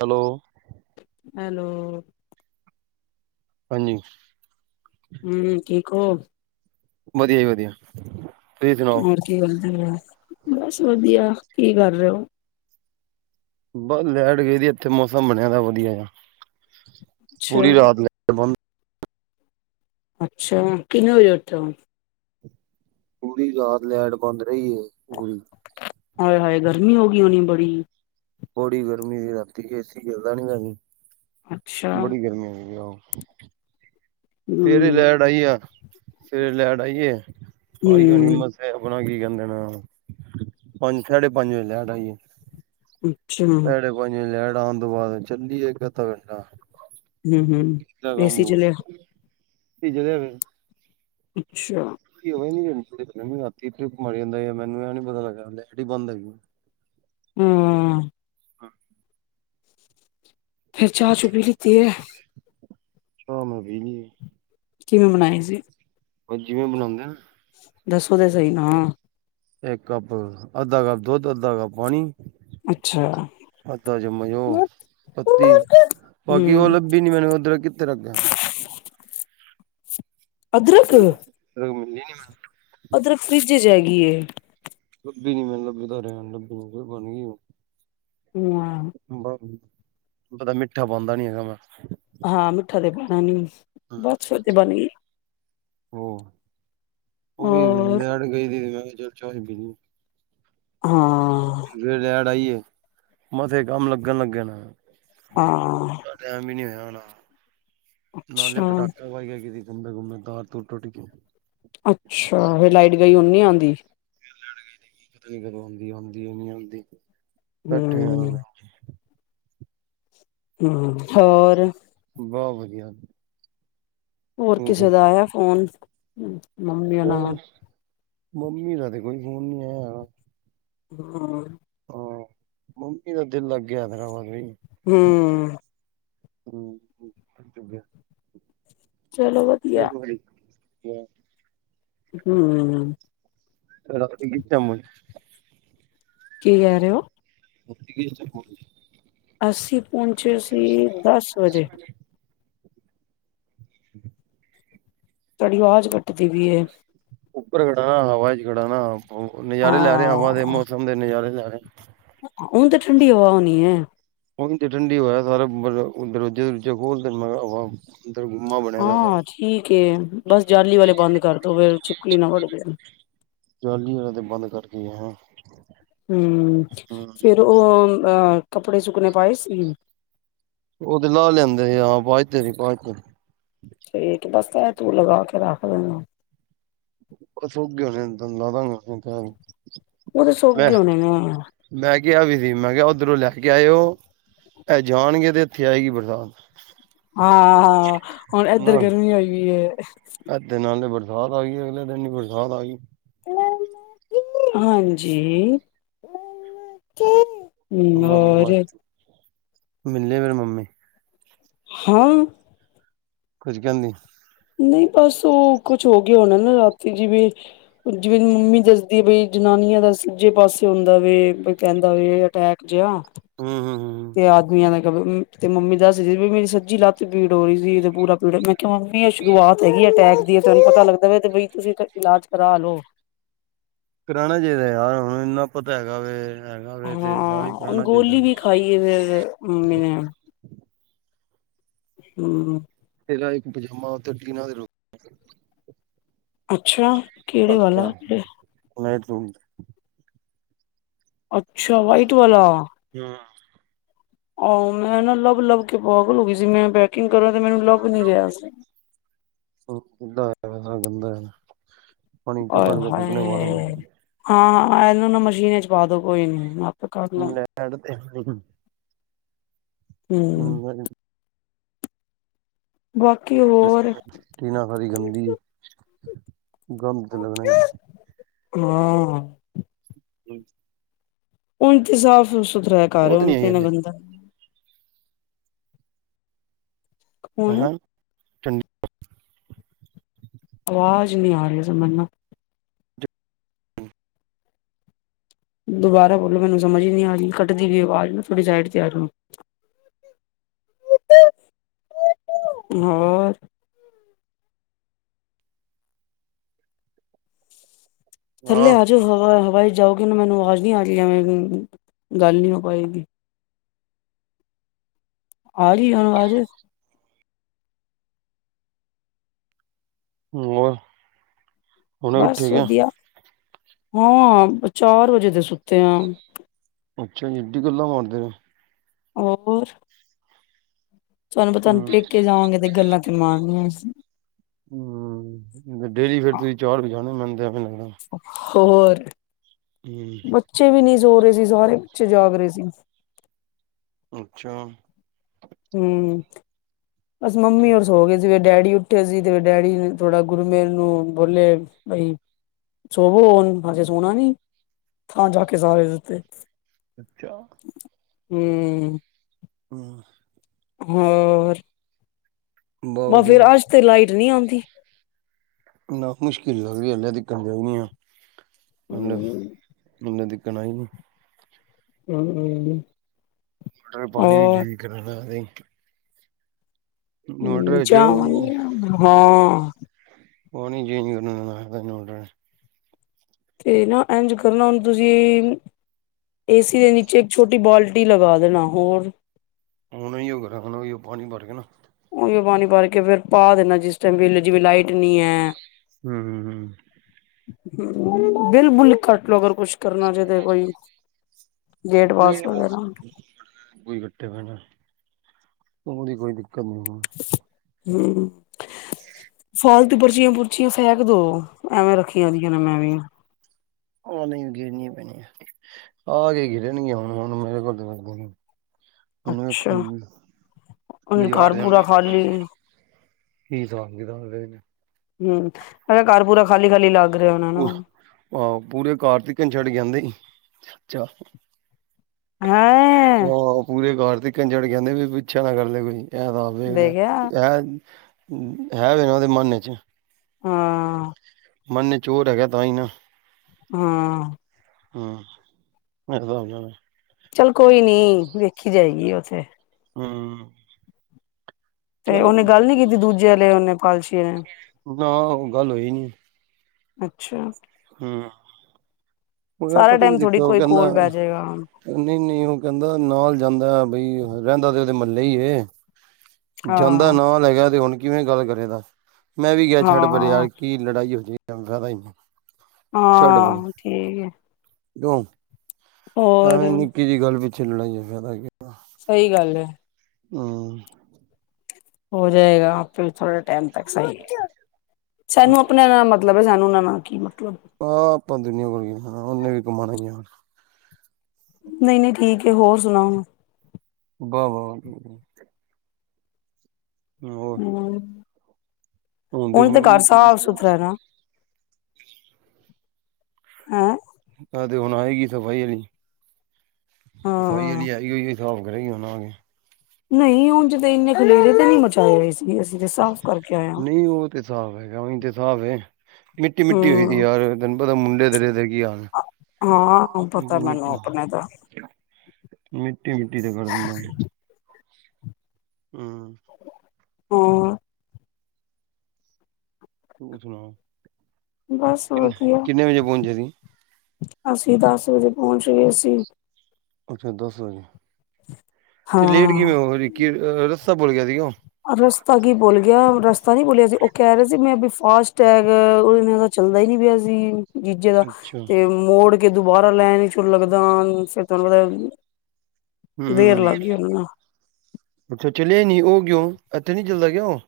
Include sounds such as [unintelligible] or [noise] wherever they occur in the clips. Hello. Hello. ਹਾਂਜੀ। ਹੂੰ ਠੀਕ ਔ? ਵਧੀਆ ਜੀ ਵਧੀਆ। ਤੁਸੀਂ ਸੁਣਾਓ ਹੋਰ ਕੀ ਕਰਦੇ ਪਏ ਔ, ਬਸ ਵਧੀਆ, ਕੀ ਕਰ ਰੇ ਔ? ਬਸ ਲੈਟ ਗਏ ਦੀ ਇੱਥੇ ਮੌਸਮ ਬਣਿਆ ਵਧੀਆ, ਅੱਛਾ ਪੂਰੀ ਰਾਤ ਲੈਟ ਬੰਦ ਅੱਛਾ, ਕਿੰਨੇ ਵਜੇ ਉੱਠ ਔ? ਪੂਰੀ ਰਾਤ ਲਾਈਟ ਬੰਦ ਰਹੀ ਐ ਪੂਰੀ ਹਾਏ-ਹਾਏ, ਗਰਮੀ ਹੋ ਗਈ ਹੋਣੀ ਬੜੀ। ਬੜੀ ਗਰਮੀ ਸੀ ਰਾਤੀ ਏਸੀ ਚਲਦਾ ਨੀਗਾ ਸੀ, ਹਮ ਹਮ ਬੜੀ ਗਰਮੀ ਆਈ ਉਹ ਸਵੇਰੇ ਲਾਈਟ ਆਈ ਆ, ਸਵੇਰੇ ਲਾਈਟ ਆਈ ਆ, ਆਈ ਹਿੰਮਤ ਆਪਣਾ ਕੀ ਕਹਿੰਦੇ ਨੇ, ਪੰਜ ਸਾਢੇ ਪੰਜ ਵੱਜੇ ਲਾਈਟ ਆਈਏ। ਹੂੰ, ਸਾਡੇ ਪੰਜ ਵਜੇ ਲਾਈਟ ਆਣ ਤੋਂ ਬਾਅਦ, ਚੱਲੀ ਇੱਕ-ਅੱਧਾ ਘੰਟਾ। ਹਮ ਕੰਮ ਏਸੀ ਚਲਿਆ ਬੀਜ ਫਿਰ [unintelligible] ਅੱਛਾ। ਰਾਤੀ ਇਥੇ ਮਾਰੀ ਜਾਂਦਾ, ਮੈਨੂੰ ਇਹ ਨਹੀਂ ਪਤਾ ਲੱਗਾ ਲੈਟ ਹੀ ਬੰਦ ਹੈਗੀ। ਹਾਂ। ਫੇਰ ਚਾਹ-ਚੁ ਪੀ ਲੀਤੀ ਹੈ। ਹਾਂ, ਮੈਂ ਪੀ ਲਈ ਹੈ। ਕਿਵੇਂ ਬਣਾਈ ਸੀ। ਬਸ ਜਿਵੇਂ ਬਣਾਂਦੇ ਆ। ਦੱਸੋ ਤਾਂ ਸਹੀ ਨਾ। ਇੱਕ ਕੱਪ, ਅੱਧਾ ਕੱਪ ਦੁੱਧ, ਅੱਧਾ ਕੱਪ ਪਾਣੀ। ਅੱਛਾ ਅੱਧਾ ਚੱਮਚ ਓਹ ਹਮ ਪੱਤੀ, ਬਾਕੀ ਉਹ ਲੱਭੀ ਨੀ ਮੈਨੂੰ ਉਹ ਅਦਰਕ ਕਿੱਥੇ ਰਖੀ ਆ। [inaudible] ਅਦਰਕ ਰ ਮਿਲਦੀ ਨੀ ਮੈ ਅਦਰਕ ਫਰਿਜ ਇਚ ਹੈਗੀ ਏ ਲੱਭੀ ਨੀ ਮੈਨ ਲੱਭਦਾ ਰੇਆ ਲੱਭੀ ਨ ਬਨ ਗਿਆ [inaudible] ਬਹ ਮਿੱਠਾ ਪਾਂਦਾ ਨੀ ਹੈਗਾ ਮੈਂ ਹਾਂ ਮਿੱਠਾ ਤੇ ਪਾਣਾ ਨੀ ਬਸ ਫੇਰ ਤੇ ਬਣ ਗਈ। ਹੋ ਉਹ ਵੀ ਹੋਰ ਲੈਟ ਗਈ ਦੀ ਮੈ ਵੀ ਚਾਹ ਈ ਪੀਣੀ ਹਾਂ। ਫ ਲੈਟ ਆਈਏ ਮਸੇ ਕੰਮ ਲੱਗਣ ਲੱਗੇ ਣ। ਹਾਂ। ਟੈਮ ਵੀ ਨੀ ਹੋਇਆ ਹੋਣਾ ਨਾਲੇ ਅੱਛਾ ਪਟਾਕੇ ਵਜ ਗੇ ਗੁੰਮਬੇ ਗੁੰਮੇ ਤਾਰ ਤੂਰ ਟੁਟ ਗੀ ਕੇ ਅੱਛਾ ਫ ਲਾਈਟ ਗਈ ਨੀ ਆਂਦੀ। ਕਦੋਂ ਆਂਦੀ ਆਂਦੀ ਨ ਆਂਦੀ ਬੈਠੇ ਆ ਹੂੰ ਹਮ ਹੋਰ? ਬਹੁ ਵਧੀਆ। ਹੋਰ ਕਿਸੇ ਹੂੰ। ਦਾ ਆਇਆ ਫੋਨ? ਮੰਮੀ ਹੋਣਾ ਉਹ ਦਾ। ਮੰਮੀ ਦਾ ਤੇ ਕੋਈ ਫੋਨ ਨਹੀਂ ਆਇਆ। ਹਮ [unintelligible] ਹਾਂ ਮੰਮੀ ਦਾ ਦਿਲ ਲੱਗ ਗਿਆ ਹੈਦਰਾਬਾਦ ਬਈ। ਹੁ। ਹੂੰ, [unintelligible] ਤੋ ਗਿਐ। ਚਲੋ ਫੇਰ ਵਧੀਆ ਵੜੀ ਗਿਐ। ਉਹੂੰ। ਤਰਾਪੇ ਕੀ ਭੈਣ। [unintelligible] ਕੀ ਕੈ ਰੇ ਔ? ਹੋੱਤੀ ਯਹੀ ਸੇ ਖੋਲਣੀ। [unintelligible] ਅਸੀਂ ਪੋੰਚੇ ਸੀ ਦਸ ਵਜੇ। ਤਾਡੀ ਵਾਜ਼ ਕਟਦੀ ਪੀਏ। ਉੱਪਰ ਖੜਾ ਣਾ ਹਵਾ ਚ ਖੜਾ ਣਾ ਨਜ਼ਾਰੇ ਲੈ ਰੇ ਆ ਹਵਾ ਦੇ ਹਾਂ ਮੌਸਮ ਦੇ ਨਜ਼ਾਰੇ ਲੈ ਰੇਆ। ਹੁਣ ਤੇ ਠੰਡੀ ਹਵਾ ਹੋਣੀ ਏ। ਓੰਝ ਤੇ ਠੰਡੀ ਹਵਾਏ ਸਾਰਾ ਦਰਵਾਜੇ ਦੁਰਜੇ ਖੋਲਤੇ ਮੈ ਕੇਆ ਹਵਾ ਅੰਦਰ ਗੁੰਮਾ ਬਣਿਆ ਦਾ ਸਾਰਾ ਹਾਂ ਠੀਕ ਏ ਬਸ ਜਾਲੀ ਵਾਲੇ ਬੰਦ ਕਰਦੋ ਤੋ ਫਿਰ ਛਿਪਕਲੀ ਨਾ ਵੱਡ ਜਾਏ। ਜਾਲੀ ਵਾਲੇ ਤੇ ਬੰਦ ਕਰਕੇ ਗਿਆ। ਹੂੰ ਫਿਰ ਉਹ ਕੱਪੜੇ ਸੁੱਕਣੇ ਪਾਏ ਸੀ। ਉਹ ਤੇ ਲਾਹ ਲਿਆਂਦੇ ਆਵਾਜ਼ ਤੇਰੀ ਆਵਾਜ਼ ਤੇਰੀ ਠੀਕ ਬਸ ਇਹ ਤੂੰ ਲਗਾ ਕੇ ਰੱਖ ਦੇਨਾ। ਉਹ ਸੁਕ ਗਏ ਹੋਣੇ ਨੇ [unintelligible] ਉਹ ਤਾਂ ਸੋਕ ਗੇ ਹੋਣੇ ਨੇ ਹਾਂ। ਮੈਂ ਕਿਹਾ ਵੀ ਸੀ ਮੈਂ ਕਿਹਾ ਉੱਧਰੋਂ ਲੈ ਕੇ ਆਇਓ ਇਹ ਜਾਣਗੇ ਤੇ ਇੱਥੇ ਆਏਗੀ ਬਰਾਤ। ਹਾਂ, ਹਾਂ ਹੁਣ ਏਧਰ ਗਰਮੀ ਹੋਈ ਦੀ ਏ। ਏਥੋਂ ਨਾਲੇ ਬਰਸਾਤ ਆ ਗਈ ਅਗਲੇ ਦਿਨ ਹੀ ਬਰਸਾਤ ਆ ਗਈ। ਹਾਂਜੀ। ਹੂੰ ਮੰਮਾ ਹੋਰ। ਮਿਲੇ ਨੇ ਮੇਰੇ ਮੰਮੀ। ਹਾਂ। ਕੁਝ ਕਹਿੰਦੀ। ਨਹੀਂ ਬਸ ਉਹ ਕੁਛ ਹੋ ਗਿਆ ਹੋਣਾ ਨਾ ਰਾਤੀ ਜਿਵੇ। ਜਿਵੇਂ ਮੰਮੀ ਦੱਸਦੀ ਪਈ ਜਨਾਨੀਆਂ ਦਾ ਸੱਜੇ ਪਾਸੇ ਆਉਂਦਾ ਵੇ ਕਹਿੰਦਾ ਵੇ ਅਟੈਕ। ਜਿਆ। ਹੂੰ ਹੂੰ ਹੂੰ ਆਦਮੀਆਂ ਦਾ ਕਵੇ ਤੇ ਮੰਮੀ ਦੱਸ ਰਹੀ ਸੀ ਵੀ ਮੇਰੀ ਸੱਜੀ ਲੱਤ ਪੀੜ ਹੋ ਰਹੀ ਸੀ ਤੇ ਪੂਰਾ ਪੀੜ ਕਿਉਂਕਿ ਮੰਮੀ ਇਹ ਸ਼ੁਰੂਆਤ ਹੈਗੀ ਅਟੈਕ ਦੀ ਆ ਤੈਨੂੰ ਪਤਾ ਲੱਗਦਾ ਵੇ ਤੇ ਬਈ ਤੁਸੀਂ ਇਲਾਜ ਕਰਾ ਲੋ। ਕਰਾਣਾ ਚਾਹੀਦਾ ਯਾਰ ਹੁਣ ਇੰਨਾ ਪਤਾ ਹੈਗਾ ਵੇ। ਹੈਗਾ ਵੇ ਤੇ ਇਲਾਜ ਹਾਂ ਹਾਂ ਕਰਾਉਣਾ ਚਾਹੀਦਾ ਗੋਲੀ ਵੀ ਖਾਈਏ ਫਿਰ ਮੰਮੀ ਨੇ ਹੂੰ,,, ਤੇਰਾ ਇੱਕ ਪਜਾਮਾ ਉਥੇ ਕੀ ਨਾਮ ਰੁੱਤ ਅੱਛਾ। ਕਿਹੜੇ ਅੱਛਾ ਵਾਲਾ ਹੁਣੇ ਤੂੰ ਅੱਛਾ ਵਾਈਟ ਵਾਲਾ। ਆਹ ਮੈਂ ਨਾ ਲੱਭ ਲੱਭ ਕੇ ਪਾਗਲ ਹੋ ਗਈ ਸੀ। ਮੈਂ ਪੈਕਿੰਗ ਕਰਾਂ ਤੇ ਮੈਨੂੰ ਲੱਭ ਨੀ ਰਿਹਾ ਸੀ। ਸਭ ਗੰਦਾ ਹੈ ਸਾਰਾ ਗੰਦਾ ਹੈ ਪਾਣੀ ਚ ਆਏ ਕੱਢ ਕੇ ਸੁਕਨੇ ਪਾ ਹਾਏ ਦੇ। ਹਾਂ, ਇਹਨੂੰ ਨਾ ਮਸ਼ੀਨ ਚ ਪਾ ਦੋ ਕੋਈ ਨੀ। ਆਪੇ ਕਰ ਲਾਂ ਲੈਟ [unintelligible] ਹੂੰ,,, ਬਾਕੀ ਹੋਰ ਟੀਨਾ ਸਾਰੀ ਗੰਦੀ ਹੈ ਗੰਦ ਤੇ ਲੱਗਣਾ। ਹਾਂ [unintelligible] ਹੁਣ ਤੇ ਸਾਫ਼ ਸੁਥਰਾ ਏ ਘਾਰ ਉਹ ਹੁਣ ਨਹੀਂ ਤੇ ਆਈ ਨਾ ਹਲੇ। ਗੰਦਾ ਹੁਣ ਹਾਂ ਠੰਡੀ ਆਵਾਜ ਨੀ ਆਰੀ ਏ ਸਮਨਾ। ਦੁਬਾਰਾ ਬੋਲੋ ਮੈਨੂੰ ਸਮਝ ਈ ਨੀ ਆ ਰੀ ਕੱਟਦੀ ਪਈ ਆਵਾਜ ਨਾ ਥੋਡੀ ਸੈਡ ਤੇ ਆ ਜੋ। ਹੋਰ ਥੱਲੇ ਹਾਂ ਆ ਜਾਓ ਹਵਾ ਹਵਾਈ ਜਾਓਗੇ ਨਾ ਮੈਨੂੰ ਆਵਾਜ ਨੀ ਆ ਰੀ ਐਵੇਂ ਗੱਲ ਨੀ ਹੋ ਪਾਏਗੀ। ਆਰੀ ਆ ਆਵਾਜ਼ [inaudible] ਹੋਰ ਹੁਣੇ ਉੱਠੇ ਬਸ ਗਿਆ ਵਧੀਆ, ਹਾਂ ਬ ਚਾਰ ਵਜੇ ਦੇ ਸੁੱਤੇ ਆਂ ਅੱਛਾ ਜੀ ਏੱਡੀ ਗੱਲਾਂ ਮਾਰਦੇ ਨੇ? ਹੋਰ? ਤੁਆਨੂੰ ਪਤਾ ਹੂੰ ਪੇੱਕੇ ਜਾਵਾਂਗੇ ਤੇ ਗੱਲਾਂ ਤੇ ਮਾਰਨੀਆਂ ਈ ਸੀ। ਹੂੰ, ਡੇਲੀ ਫੇਰ ਤੁਹੀਂ ਚਾਰ ਵਜਾਣੇ ੳ ਮੇਨੂੰ ਤਾਂ ਐਵੇਂ ਲੱਗਦਾ। ਹੋਰ? ਹੂ ਬੱਚੇ ਵੀ ਨੀ ਸੋ ਰੇ ਸੀ ਸਾਰੇ, ਬੱਚੇ ਜਾਗ ਰੇ ਸੀ। ਅੱਛਾ ਹੂ, ਬਸ ਮੰਮੀ ਔਰ ਸੋਗੇ ਸੀ ਜਿਵੇਂ ਡੈਡੀ ਉੱਠੇ ਸੀ ਤੇ ਡੈਡੀ ਨੇ ਥੋੜਾ ਗੁਰਮੇਲ ਨੂੰ ਬੋਲੇਆ, ਬਈ ਸੋਵੋ ਹੁਣ ਹਜੇ ਸੋਨਾ ਨੀ? ਥਾਂ ਜਾ ਕੇ ਸਾਰੇ ਸੁਤੇ ਅੱਛਾ ਹੂੰ ਹੋਰ ਹੋਰ? ਬਹੁਤ ਲੈ ਫੇਰ ਵਧੀਆ ਆਜ ਤੇ ਲਾਈਟ ਨੀਂ ਆਂਦੀ। ਕਿੰਨਾ ਮੁਸ਼ਕਿਲ ਲੱਗਦੀ ਗਰਮੀ ਆ, ਮਤਲਬ ਹੂੰ ਮਿਨੂੰ ਦਿਕਨਾ ਈ ਨੀ ਹੂੰ ਮਟਰ ਪਾਣੀ ਵਿਚ ਹੋਰ ਈ ਕਰਦਾ ਨੀ ਚ ਜਵਾਗਏ ਹਾ ਪਾਣੀ ਚੇਂਜ ਕਰਨਾ ਤੇ ਨਾ ਐਂਝ ਕਰਨਾ ਹੁਣ ਤੁਸੀਂ, ਏਸੀ ਦੇ ਨੀਚੇ ਇਕ ਛੋਟੀ ਬਾਲਟੀ ਬਾਲਟੀ ਲਗਾ ਦੇਣਾ ਹੋਰ ਓਵੇਂ ਈ ਹੋਕੇ ਰਾਖਨਾ ਵੀ ਪਾਣੀ ਬ੍ਹਰਕੇ ਨਾ ਉਵੇਂ ਪਾਣੀ ਬਰਕੇ ਫੇਰ ਪਾ ਦੇਨਾ ਜਿਸ ਟਾਈਮ ਬੀ ਵੇਲੇ ਜਿਵੇਂ ਲਾਈਟ ਨੀ ਐ। ਹੂ ਹੂ ਹੂ ਬਿਲ ਬੁਲ ਕੱਟ ਲੋੋ ਅਗਰ ਕੁਛ ਕਰਨਾ ਜਦੋ ਕੋਈ, ਗੇਟ ਨਹੀਂ ਪਾਸ ਵਗੈਰਾ ਕੋਈ ਇਕੱਠੇ ਪੇ ਪੈਣਾ ਉਹਦੀ ਕੋਈ ਦਿੱਕਤ ਨ ਹੂ ਸ਼ ਆਲਤੁ ਪਰਚੀਆਂ ਪੁਰਚੀਆਂ ਫੈਕ ਦੋ, ਐਵੇਂ ਰੱਖੀਆਂ ਹੋਈਆਂ ਨੇ ਮੈਂ ਵੀ। ੳ ਨੀ ੳ ਗੇਨੀਆਂ ਪੈਣੀਆਂ, ਆਕੇ ਗਿਰਣਗੀਆਂ ਹੁਣ-ਹੁਣ ਮੇਰੇ ਕੋਲ ਅੱਛਾ ਹੁਣ ਘਰ ਪੂਰਾ ਖਾਲੀ [unintelligible] ਕੀ ਸਾਫ ਗਿਦਾ ਕਿ ਹੂ, ਐ ਘਾਰ ਪੂਰਾ ਖਾਲੀ-ਖਾਲੀ ਲੱਗ ਰੇਆ ਹੁਨਾ ਨਾ? ਆਹੋ ਪੂਰੇ ਘਾਰ ਤੀਕਨ ਛੱਡਕੇ ਆਂਦੇ ਈ ਚਾ ਹੈਂ ਆਹੋ-ਆਹੋ ਪੂਰੇ ਘਾਰ ਤੀਕਨ ਛੱਡਕੇ ਆਂਦੇ ਬੀ ਪਿੱਛਾ ਨਾ ਕਰਲੇ ਕੋਈ। ਹੈਗਾ ਵੇਖ ਲਏ ਦੇਖਿਆ ਹੈਗਾ ਵਾ ੳੱਦੇ ਮਨ 'ਚ ਹਾਂ ਮੰਨ ਚ ਚੋਰ ਹੈਗਾ ਤਾਂ ਹੀ ਨਾ ਹਾਂ ਹਮ ਮ ਚੱਲ ਕੋਈ ਨੀ ਵੇਖੀ ਜਾਏਗੀ ਉੱਥੇ ਹੂ ਤੇ ਉਹਨੇ ਗੱਲ ਨੀ ਕੀਤੀ ਦੂਜੇ ਵਾਲੇ ਨੇ ਕਾਲਸ਼ੀ ਨੇ ਨਾ ਉਹ ਗੱਲ ਹੋਈ ਨੀ ਅੱਛਾ ਹੂ ਔਦਾ ਸਾਰਾ ਪਤਾ ਕੀ ਟਾਈਮ ਚੱਕਰ ਥੋੜੀ ਉਹ ਕੋਈ ਕਹਿੰਦਾ ਕੋਲ ਬਹਿ ਜਾਏਗਾ ਨਹੀਂ-ਨਹੀਂ ਉਹ ਕਹਿੰਦਾ ਨਾਲ ਜਾਂਦਾ ਬਈ, ਰਹਿੰਦਾ ਤੇ ਉਹਦੇ ਮਹੱਲੇ ਹੀਈ ਜਾਂਦਾ ਹਾਂ ਨਵਾਂ ਲੈ ਗਿਆ ਤੇ ਹੁਣ ਕਿਵੇਂ ਗੱਲ ਕਰੇਗਾ, ਮੈਂ ਵੀ ਗਿਆ ਛੱਡ ਪਰ ਹਾਂ ਯਾਰ ਕੀ ਲੜਾਈ ਹੋ ਜਾ ਧਰਮਸ਼ਾਲਾ ਹੀ ਹਾਂ ਠੀਕ ਆ ਕਯੋਂ ਹੋਰ ਐਵੇਂ ਨਿੱਕੀ ਜਿਹੀ ਗੱਲ ਪਿੱਛੇ ਲੜਾਈ ਹੈ ਫਾਇਦਾ ਕੀ ਸਹੀ ਗੱਲ ਹੈ ਹੂ ਹੋ ਜਾਏਗਾ ਆਪੇ ਥੋੜੇ ਟਾਈਮ ਤੱਕ ਸਹੀ, ਸਾਨੂੰ ਆਪਣਾ ਨਾਲ ਮਤਲ ਮਤਲਬ ਸਾਨੂੰ ਉਨਾ ਨਾਲ ਕਿ ਮਤਲਬ ਆਹ ਆਪਾਂ ਦੁਨੀਆਂ ਕੋਲ ਕੀ, ਉਹਨੇ ਵੀ ਕਮਾਣਾ ਨਹੀਂ-ਨਹੀਂ ਠੀਕ ਐ ਹੋਰ ਸੁਣਾਓੁ ਵਾਹ ਵਾਹ ਹੋਰ, ਹੁਣ ਤੇ ਘਰ ਸਾਫ ਸੁਥਰਾ ਹੈ ਨਾ ਹੈਂ ਐ ਤੇ ਹੁਣ ਆਏਗੀ ਸਫ਼ਾਈ ਵਾਲੀ, ਸਫ਼ਾਈ ਹਾਂ ਵਾਲੀ ਆਈ ਹੋਈ ਹੈ ਕਰੇਗੀ ਹੂਣ ਆ ਗਈ ਨਹੀਂ ਉਜ ਤਾਂ ਇੰਨੇ ਖਲੇਰੇ ਤੇ ਨਹੀਂ ਮਚਾਏ ਹੋਏ ਸੀ ਅਸੀਂ ਤੇ ਸਾਫ਼ ਕਰਕੇ ਆਏ ਹਾਂ ਨਹੀਂ ਉਹ ਤੇ ਸਾਫ ਹੈਗਾ, ਉਜ ਤੇ ਸਾਫ਼ ਹੈ ਮਿੱਟੀ-ਮਿੱਟੀ ਹੋਈਦੀ ਹਮ ਯਾਰ ਤੈਨੂੰ ਪਤਾ ਮੁੰਡੇ ਤੇਰੇ ਦੇ ਕੀ ਯਾਰ ਹਾਂ ਪਤਾ ਮੈਨੂੰ ਆਪਣੇ ਦਾ ਮਿੱਟੀ-ਮਿੱਟੀ ਤੇ ਕਰ ਦਿੰਦਾ ਹੂ ਹੋਰ ਤੂੰ ਸੁਣਾ, ਬਸ ਕਿਨ ਵਧੀਆ ਕਿੰਨੇ ਵਜੇ ਪਹੁੰਚੇ ਸੀ ਅਸੀਂ ਦਸ ਵਜੇ ਪਹੁੰਚ ਗਏ ਅਸੀਂ ਅੱਛਾ ਦਸ ਵਜੇ ਤੇ ਲੇਟ ਹਾਂ ਕਿਵੇਂ ਹੋ ਗਏ ਸੀ, ਕਿ ਰੱਸਤਾ ਭੁਲ ਗਿਆ ਸੀਗਾ ਉਹ ਰਸਤਾ ਕੀ ਭੁਲ ਗਿਆ ਰਸਤਾ ਨੀ ਭੁਲਿਆ ਸੀ, ਉਹ ਕਹਿ ਰਹੇ ਸੀ ਮੈਂ ਵੀ ਫਾਸਟ ਟੈਯਰ ਉਹਦੇ ਨਾਲ ਤਾਂ ਚੱਲਦਾ ਹੀ ਨੀ ਪਿਆ ਸੀ ਜੀਜੇ ਦਾ ਅੱਛਾ ਤੇ ਮੋੜ ਕੇ ਦੁਬਾਰਾ ਲੈਣ ਚ ਲੱਗਦਾ ਫਿਰ ਤੁਹਾਨੂੰ ਪਤਾ, ਦੇਰ ਹੂੰ ਲੱਗ ਗਈ ਉਹਨੂੰ ਤਾਂ ਅੱਛਾ ਚੱਲੀ ਈ ਨੀ ਉਹ ਕਯੋਂ, ਇੱਥੇ ਨੀ ਚਲਦਾ ਕਿ ਉਹ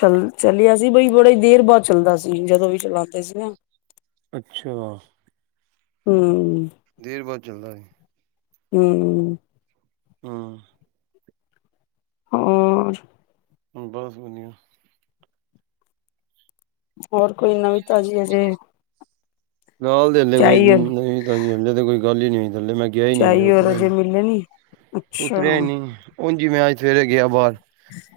ਚੱਲ ਚੱਲਿਆ ਸੀ ਬਈ ਬੜੇ ਹੀ ਦੇਰ ਬਾਅਦ ਚੱਲਦਾ ਸੀ, ਜਦੋਂ ਵੀ ਚਲਾਉਂਦੇ ਸੀ ਨਾ ਅੱਛਾ ਹੂ ਦੇਰ ਬਾਦ ਜਲਦਾ ਐ ਹੂ ਹਾਂ ਹੋਰ ਬਸ ਵਧੀਆ ਹੋਰ ਕੋਈ ਨਵੀਂ ਤਾਜ਼ੀ ਹਜੇ ਨਾ ਹਲੇ ਤੇ ਕੋਈ ਨਵੀ ਤਾਜ਼ੀ ਹਲੇੇ ਤਾਂ ਕੋਈ ਗੱਲ ਈ ਨਈ ਹੋਈ ਥੱਲੇ ਮੈਂ ਗਿਆ ਈ ਨੀ ਹਲੇ ਉੱਤਰਿਆ ਈ ਨੀ। ਨਈ ਉਤਰਿਆ ਈ ਨੀ, ਉਂਝ ਈ ਨੀ ਮੈਂ ਅੱਜ ਸਵੇਰੇ ਗੇਆ ਬਾਰ।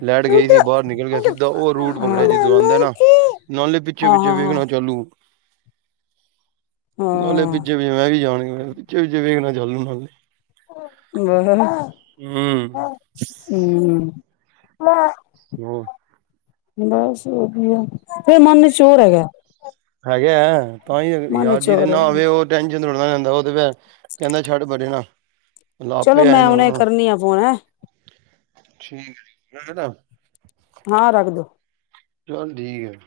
ਲੈਟ ਗਈ ਸੀ ਬਾਰ ਨਿਕਲ ਗਿਆ ਸਿੱਧਾ ਓ ਰੂਟ ਪਕੜਿਆ ਹਾਂ ਜਿੱਦੋਂ ਆਂਦਾ ਨਾ ਨਾਲ ਦੇ ਪਿੱਛੇ-ਪਿੱਛੇ ਹਾਂ ਵੇਖਣਾ ਚਾਲੂ ਨਾਲੇ ਪਿਛੇ ਵੀ ਮੈਂ ਵੀ ਆ ਈ ਜਾਨਗੇ ਪਿਛੇ ਵੇਖ ਚਾਂਲੂ ਨਾਲੇ- ਗਗਨ ਹੂੰ- ਊਂ ਹੋਰ ਬਸ ਵਦੀਆ ਫੇਰ ਮਨ ਮੇ ਚੋਰ ਹੈਗਾ, ਹੈਗੇ ਆ ਤਾਂ ਹੀ ਮਨ ਮੇ ਯਾਰ ਜਿਹਦੇ ਚੋਰ ਐ। ਨਾ ਆਵੇ ਉਹ ਟੈਨਸ਼ਨ ਥੋੜ੍ਹਾ ਲੈਂਦਾ ਓ ਤੇ ਫੇਰ ਕੈਂਦਾ ਛੱਡ ਪਰੇ ਨਾ ਆਪੇ ਆ ਜਾਨਾ ਵਾਂ। ਨੀਆ ਪੋਨਾ ਠੀਕ ਰੈਂਦਾ ਹਾਂ ਰੱਖਦੋ ਚੱਲ ਠੀਕ ਐ।